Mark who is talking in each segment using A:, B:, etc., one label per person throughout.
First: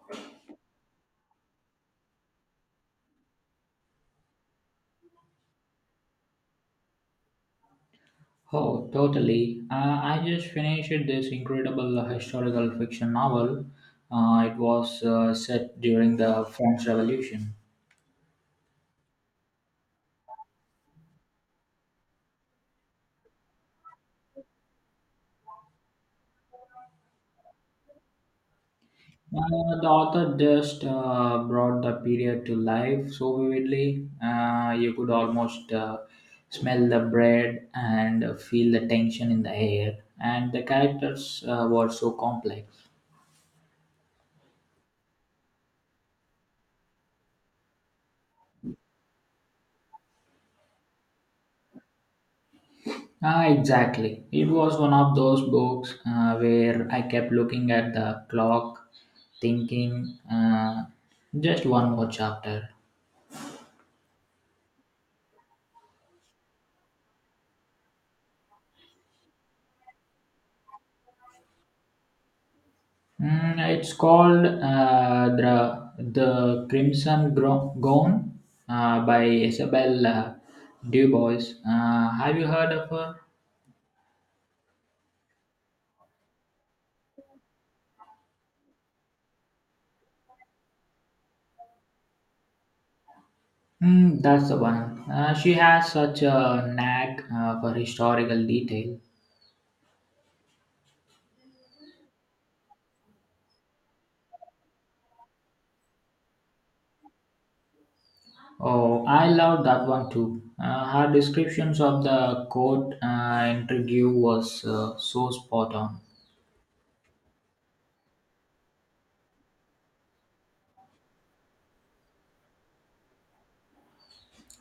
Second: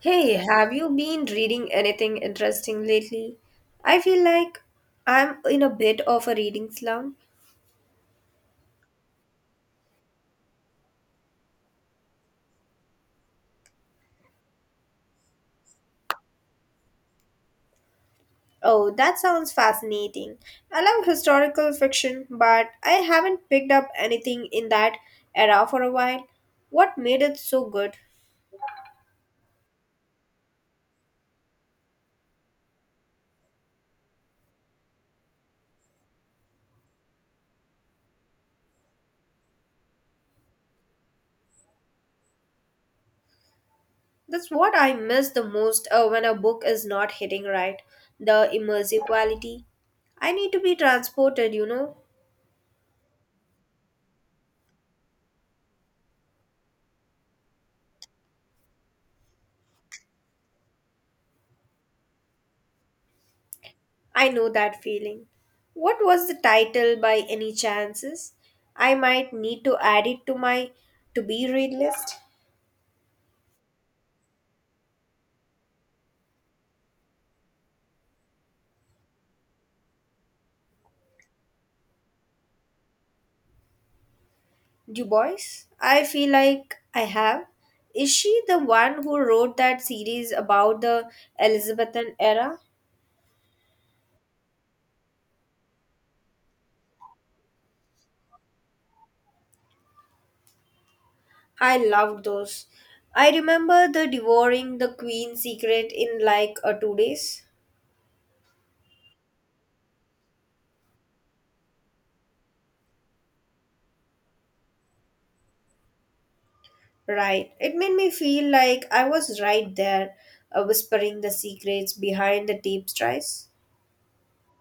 A: Hey, have you been reading anything interesting lately? I feel like I'm in a bit of a reading slump.
B: Oh, totally. I just finished this incredible historical fiction novel. It was set during the French Revolution.
A: Oh, that sounds fascinating. I love historical fiction, but I haven't picked up anything in that era for a while. What made it so good?
B: Uh, the author just brought the period to life so vividly. You could almost smell the bread and feel the tension in the air. And the characters were so complex.
A: That's what I miss the most when a book is not hitting right the immersive quality. I need to be transported.
B: Ah, exactly. It was one of those books where I kept looking at the clock, thinking, just one more chapter.
A: I know that feeling. What was the title by any chances? I might need to add it to my to be read list.
B: Mm, it's called the Crimson Gown by Isabel Du Bois. Have you heard of her?
A: Du Bois? I feel like I have. Is she the one who wrote that series about the Elizabethan era?
B: Mm, that's the one. She has such a knack for historical detail.
A: I loved those. I remember the devouring the queen's secret in like a 2 days.
B: Oh, I love that one too. Her descriptions of the court interview was so spot on.
A: Right. It made me feel like I was right there, whispering the secrets behind the tapestries.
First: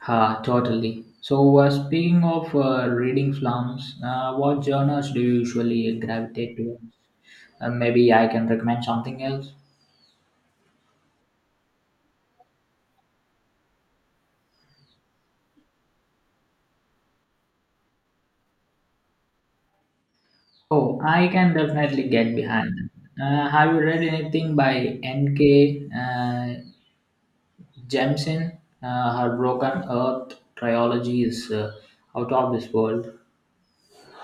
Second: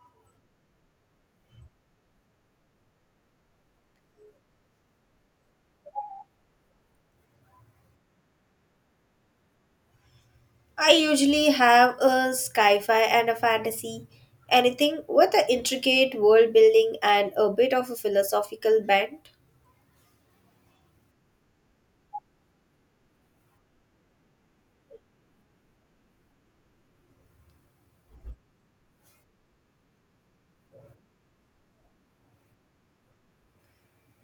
B: Ha, totally. So, speaking of reading films, what genres do you usually gravitate towards? Maybe I can recommend something else.
A: I usually have a sci fi and a fantasy, anything with an intricate world building and a bit of a philosophical bent.
B: Oh, I can definitely get behind that. Have you read anything by N.K. Jemison? Her Broken Earth trilogy is out of this world.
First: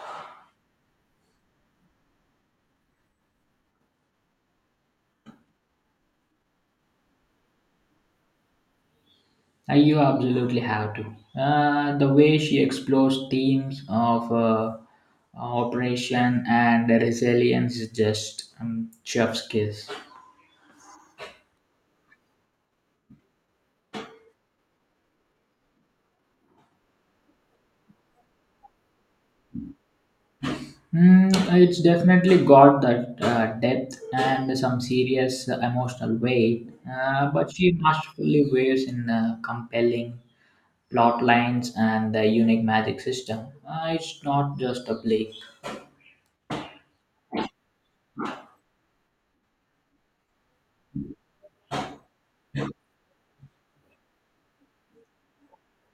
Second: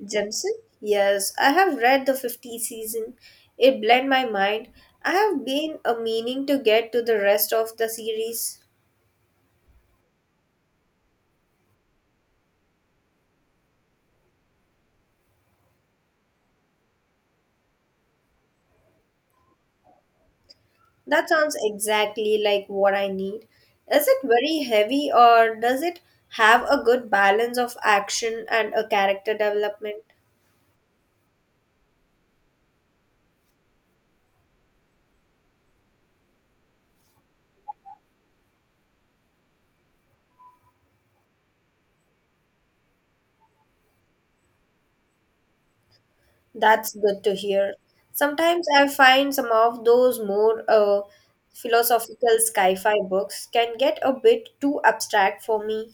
A: Jensen? Yes, I have read the 50 season. It bled my mind. I have been a meaning to get to the rest of the series.
B: You absolutely have to. The way she explores themes of operation and resilience is just chef's kiss.
A: That sounds exactly like what I need. Is it very heavy or does it have a good balance of action and a character development?
B: Mm, it's definitely got that depth and some serious emotional weight, but she masterfully weaves in compelling plot lines and the unique magic system. It's not just a play.
A: That's good to hear. Sometimes I find some of those more philosophical sci fi books can get a bit too abstract for me.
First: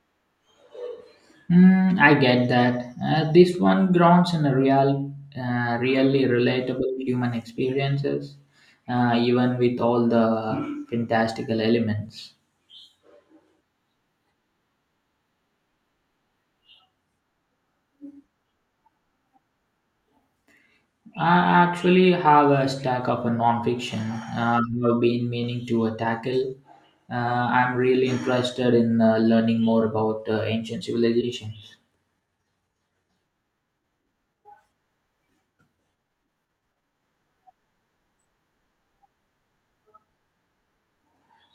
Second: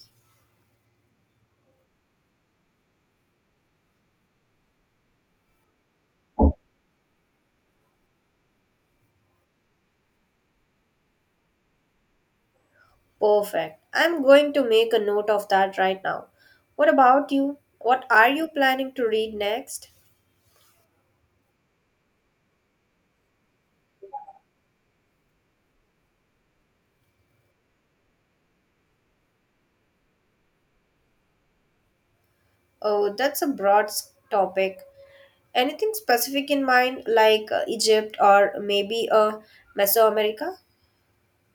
B: Mm, I get that. This one grounds in a real, really relatable human experiences, even with all the fantastical elements.
A: Perfect. I'm going to make a note of that right now. What about you? What are you planning to read next?
B: I actually have a stack of a nonfiction I've been meaning to tackle. I'm really interested in learning more about ancient civilizations.
A: Oh, that's a broad topic. Anything specific in mind, like Egypt or maybe Mesoamerica?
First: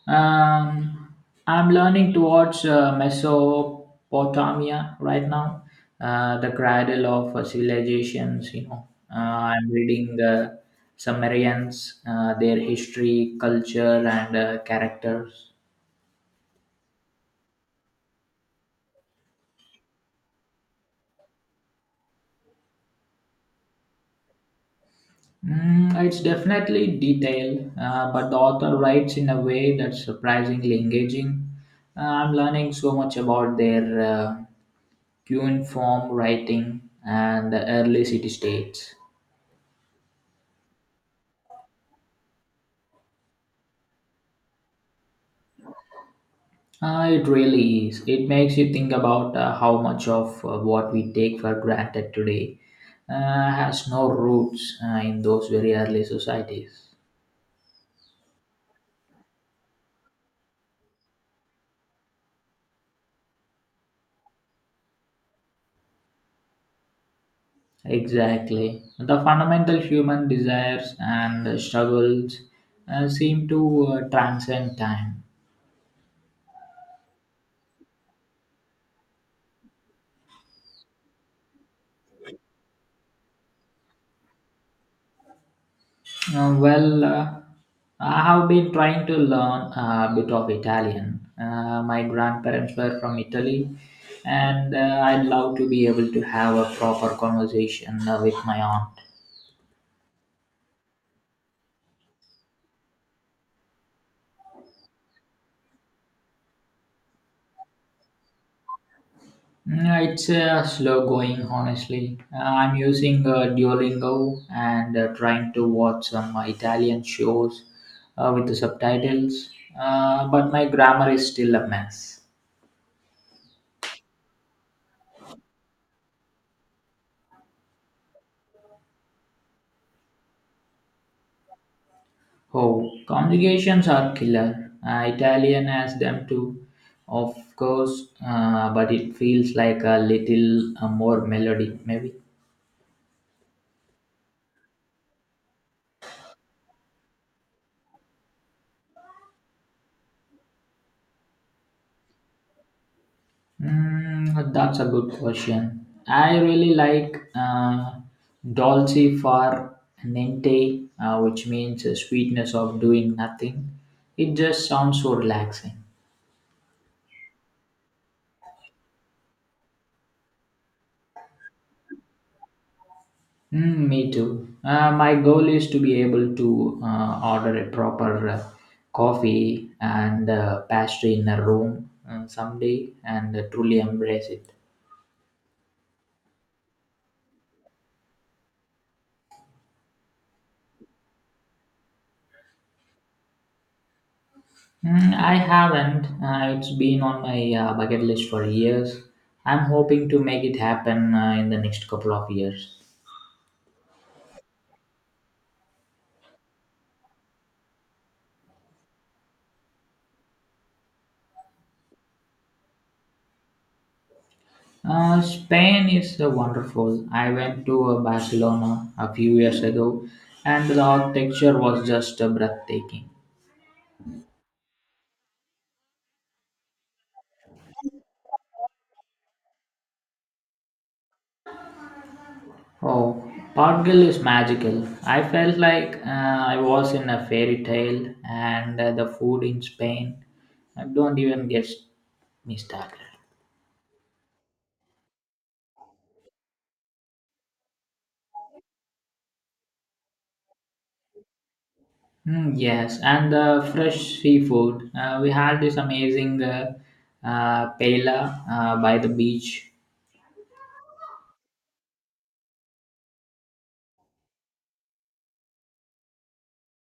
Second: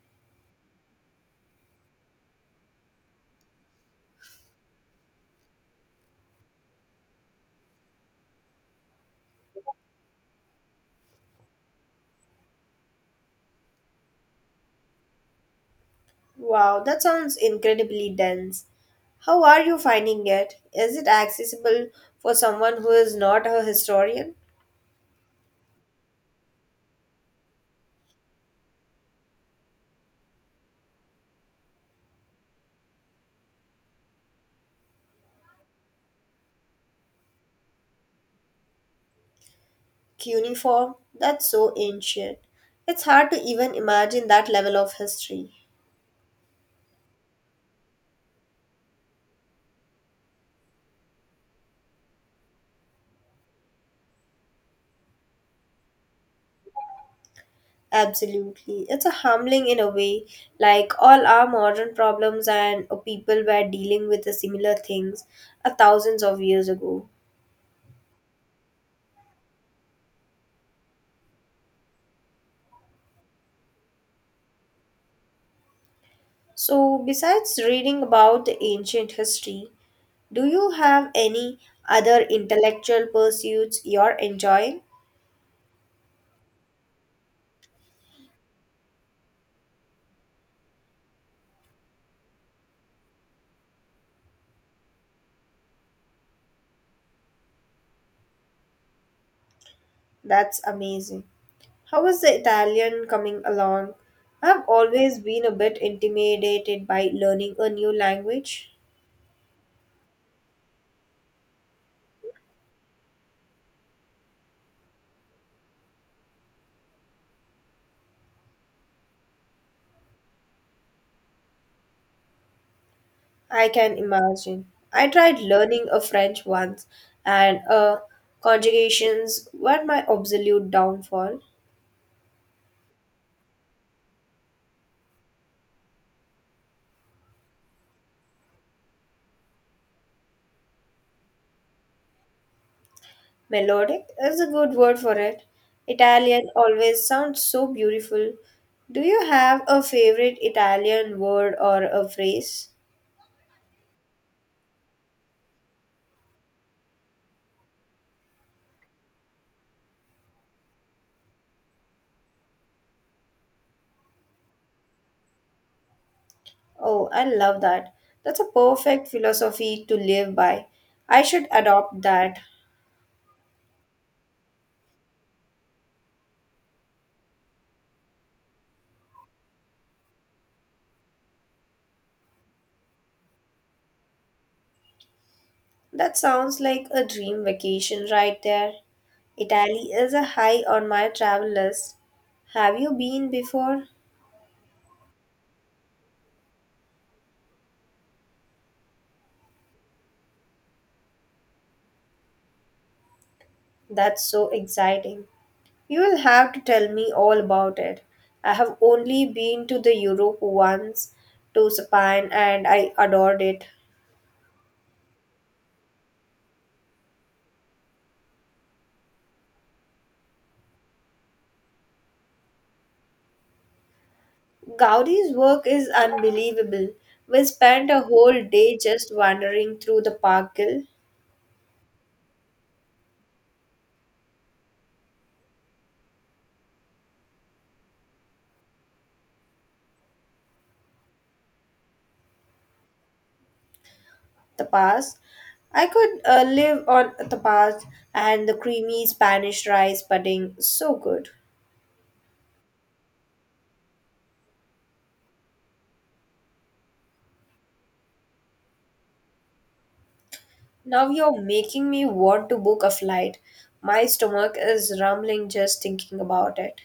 B: Um, I'm learning to watch Mesopotamia right now, the cradle of civilizations. You know, uh, I'm reading the Sumerians, their history, culture, and characters.
A: Wow, that sounds incredibly dense. How are you finding it? Is it accessible for someone who is not a historian?
B: Mm, it's definitely detailed, but the author writes in a way that's surprisingly engaging. I'm learning so much about their cuneiform writing and the early city states.
A: Cuneiform? That's so ancient. It's hard to even imagine that level of history.
B: It really is. It makes you think about how much of what we take for granted today has no roots in those very early societies.
A: Absolutely. It's a humbling in a way, like all our modern problems and people were dealing with the similar things a thousands of years ago.
B: Exactly. The fundamental human desires and struggles seem to transcend time.
A: So, besides reading about the ancient history, do you have any other intellectual pursuits you're enjoying?
B: Well, I have been trying to learn a bit of Italian. My grandparents were from Italy, and I'd love to be able to have a proper conversation with my aunt.
A: That's amazing. How is the Italian coming along? I've always been a bit intimidated by learning a new language.
B: Mm, it's slow going, honestly. I'm using Duolingo and trying to watch some Italian shows with the subtitles, but my grammar is still a mess.
A: I can imagine. I tried learning a French once, and conjugations were my absolute downfall.
B: Oh, conjugations are killer. Italian has them too, of course, but it feels like a little more melody, maybe.
A: Melodic is a good word for it. Italian always sounds so beautiful. Do you have a favorite Italian word or a phrase?
B: Mm, that's a good question. I really like dolce far niente, which means sweetness of doing nothing. It just sounds so relaxing.
A: Oh, I love that. That's a perfect philosophy to live by. I should adopt that.
B: Mm, me too. My goal is to be able to order a proper coffee and pastry in a room someday and truly embrace it.
A: That sounds like a dream vacation right there. Italy is a high on my travel list. Have you been before?
B: Mm, I haven't. It's been on my bucket list for years. I'm hoping to make it happen in the next couple of years.
A: That's so exciting. You will have to tell me all about it. I have only been to the Europe once to Spain and I adored it.
B: Spain is wonderful. I went to Barcelona a few years ago, and the architecture was just breathtaking.
A: Gaudi's work is unbelievable. We spent a whole day just wandering through the parkil,
B: Oh, Pot is magical. I felt like I was in a fairy tale, and the food in Spain. I don't even get me started.
A: the pass. I could live on the pass and the creamy Spanish rice pudding, so good.
B: Mm, yes, and the fresh seafood. We had this amazing paella by the beach.
A: Now you're making me want to book a flight. My stomach is rumbling just thinking about it.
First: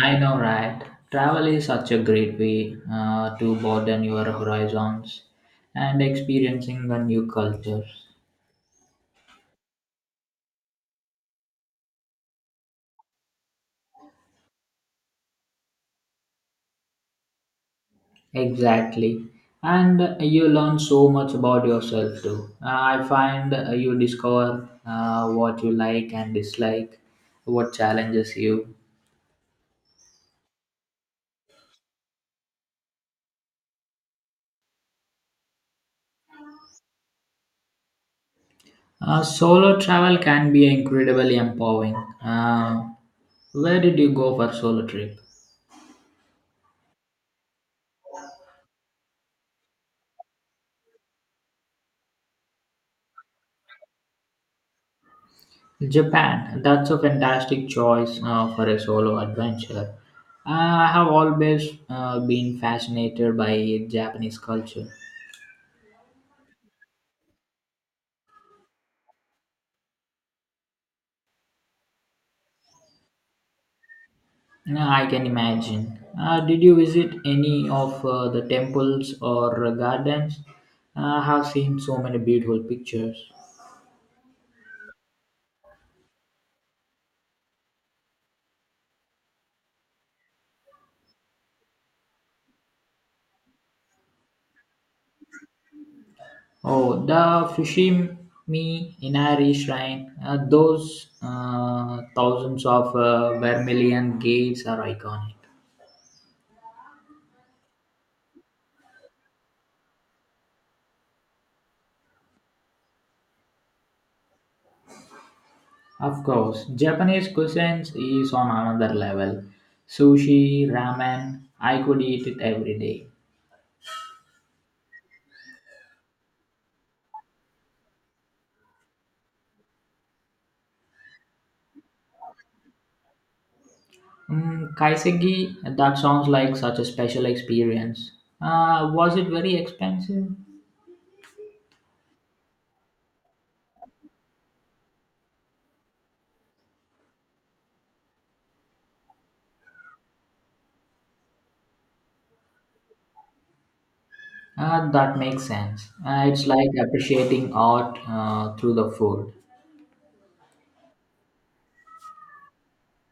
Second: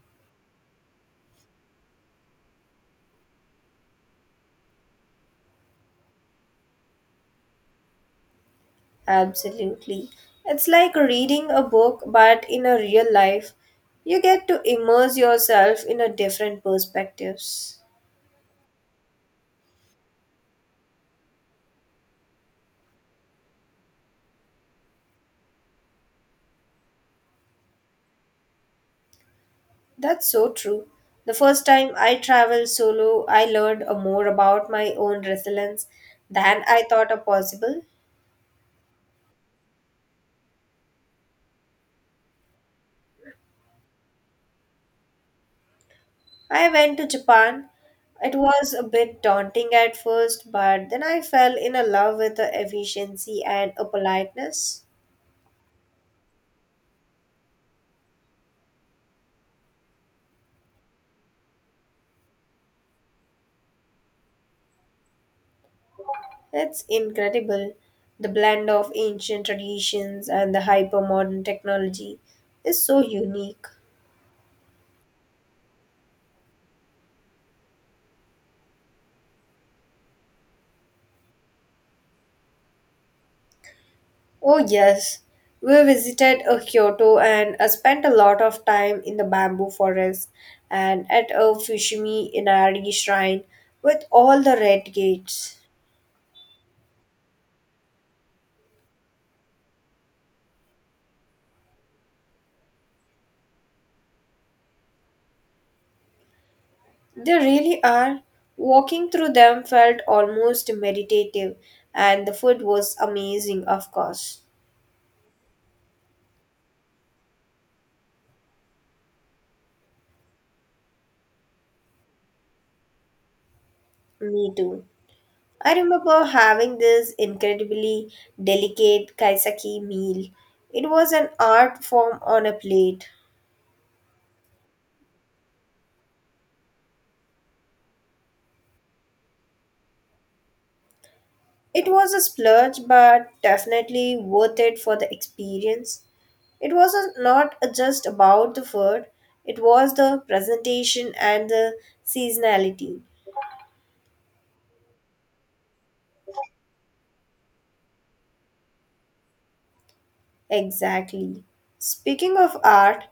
B: I know, right? Travel is such a great way to broaden your horizons and experiencing the new cultures.
A: Absolutely. It's like reading a book, but in a real life, you get to immerse yourself in a different perspectives.
B: Exactly. And you learn so much about yourself too. I find you discover what you like and dislike, what challenges you.
A: That's so true. The first time I traveled solo, I learned a more about my own resilience than I thought are possible.
B: Solo travel can be incredibly empowering. Uh, where did you go for solo trip?
A: I went to Japan. It was a bit daunting at first, but then I fell in love with the efficiency and a politeness.
B: Japan. That's a fantastic choice for a solo adventure. I have always been fascinated by Japanese culture.
A: It's incredible. The blend of ancient traditions and the hypermodern technology is so unique.
B: No, I can imagine. Did you visit any of the temples or gardens? I have seen so many beautiful pictures.
A: Oh, yes. We visited a Kyoto and spent a lot of time in the bamboo forest and at a Fushimi Inari shrine with all the red gates.
B: Oh, the Fushimi Inari Shrine. Those thousands of vermilion gates are iconic.
A: They really are. Walking through them felt almost meditative, and the food was amazing, of course.
B: Of course, Japanese cuisine is on another level. Sushi, ramen, I could eat it every day.
A: Me too. I remember having this incredibly delicate kaisaki meal. It was an art form on a plate.
B: Mm, Kaiseki, that sounds like such a special experience. Was it very expensive?
A: It was a splurge, but definitely worth it for the experience. It was not just about the food, it was the presentation and the seasonality.
B: That makes sense. It's like appreciating art through the food.
A: Exactly. Speaking of art,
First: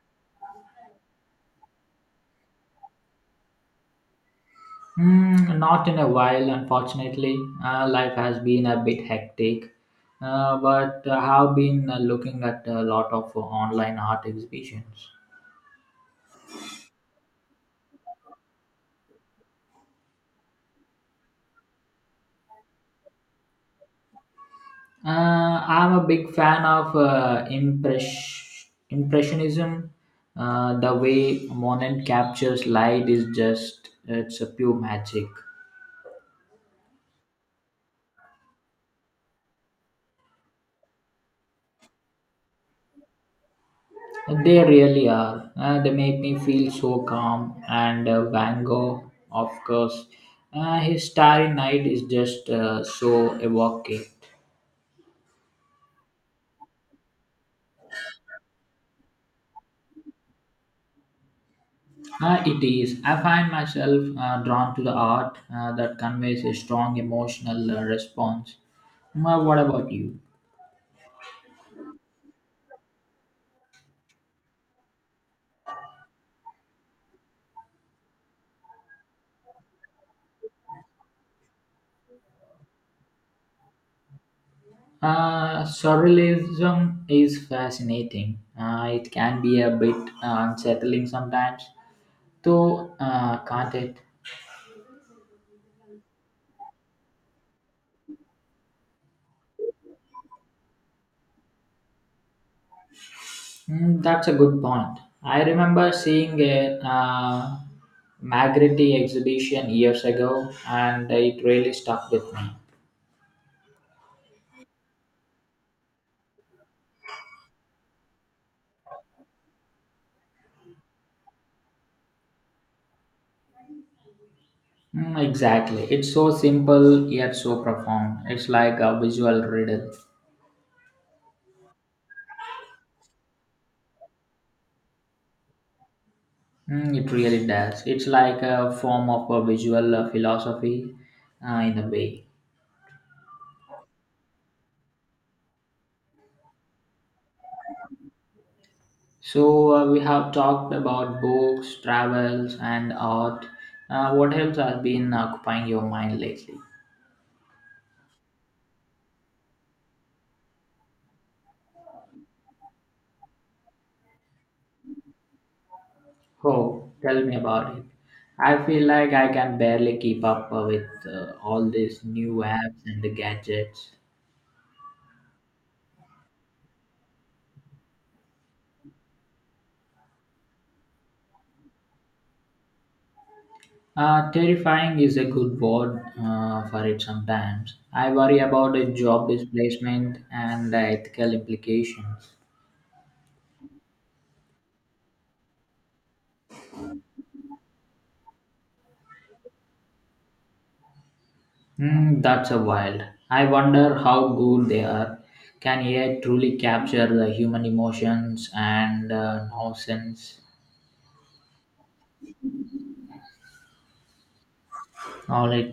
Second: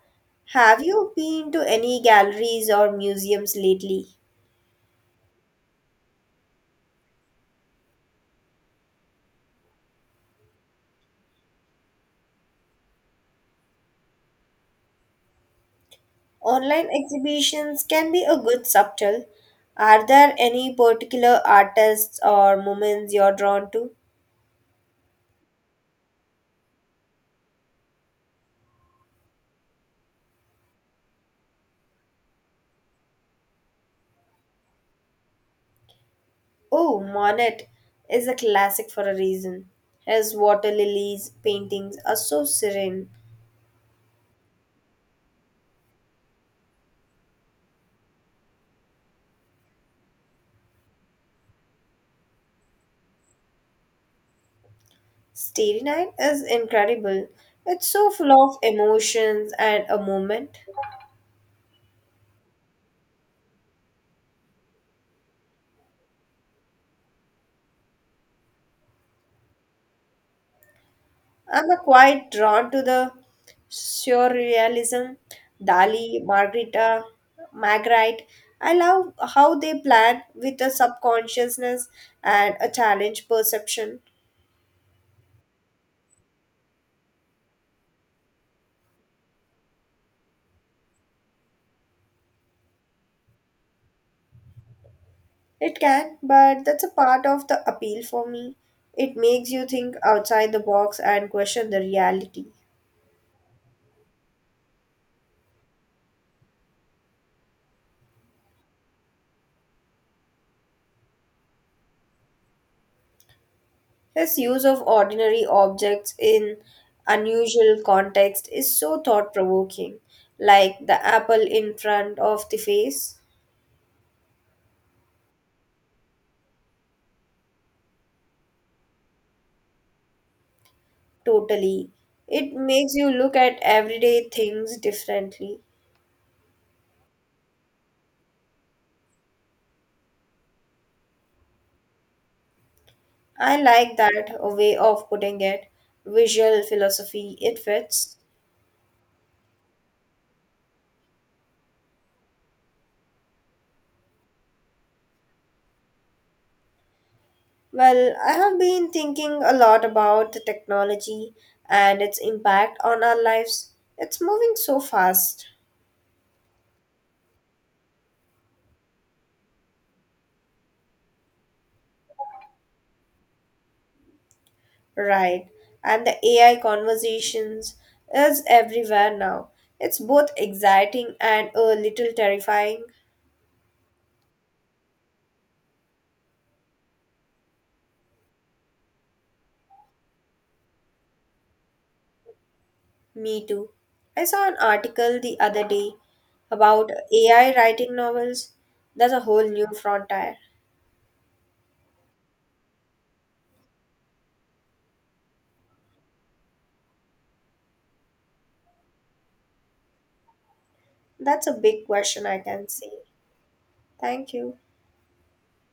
A: have you been to any galleries or museums lately?
B: Mm, not in a while, unfortunately. Life has been a bit hectic, but I have been looking at a lot of online art exhibitions.
A: Online exhibitions can be a good subtle. Are there any particular artists or moments you're drawn to?
B: I'm a big fan of impressionism. The way Monet captures light is just it's a pure magic.
A: Oh, Monet is a classic for a reason. His water lilies paintings are so serene.
B: They really are. They make me feel so calm. And Van Gogh, of course, his Starry Night is just so evocative.
A: Starry Night is incredible. It's so full of emotions and a moment.
B: It is. I find myself drawn to the art that conveys a strong emotional response. Ma, what about you?
A: I'm a quite drawn to the surrealism, Dali, Margarita, Magritte. I love how they plan with a subconsciousness and a challenge perception.
B: Surrealism is fascinating. It can be a bit unsettling sometimes, though, can't it?
A: It can, but that's a part of the appeal for me. It makes you think outside the box and question the reality.
B: Mm, that's a good point. I remember seeing a Magritte exhibition years ago, and it really stuck with me.
A: His use of ordinary objects in unusual context is so thought provoking, like the apple in front of the face.
B: Mm, exactly. It's so simple yet so profound. It's like a visual riddle.
A: Totally. It makes you look at everyday things differently.
B: Mm, it really does. It's like a form of a visual philosophy in a way.
A: I like that a way of putting it. Visual philosophy, it fits.
B: So we have talked about books, travels, and art. What else has been occupying your mind lately?
A: Well, I have been thinking a lot about the technology and its impact on our lives. It's moving so fast,
B: Oh, tell me about it. I feel like I can barely keep up with all these new apps and the gadgets.
A: right? And the AI conversations is everywhere now. It's both exciting and a little terrifying.
B: Terrifying is a good word for it sometimes. I worry about the job displacement and the ethical implications.
A: Me too. I saw an article the other day about AI writing novels. That's a whole new frontier.
B: Hmm, that's a wild. I wonder how good they are. Can AI truly capture the human emotions and nonsense?
A: That's a big question, I can see. Thank you.
B: All right,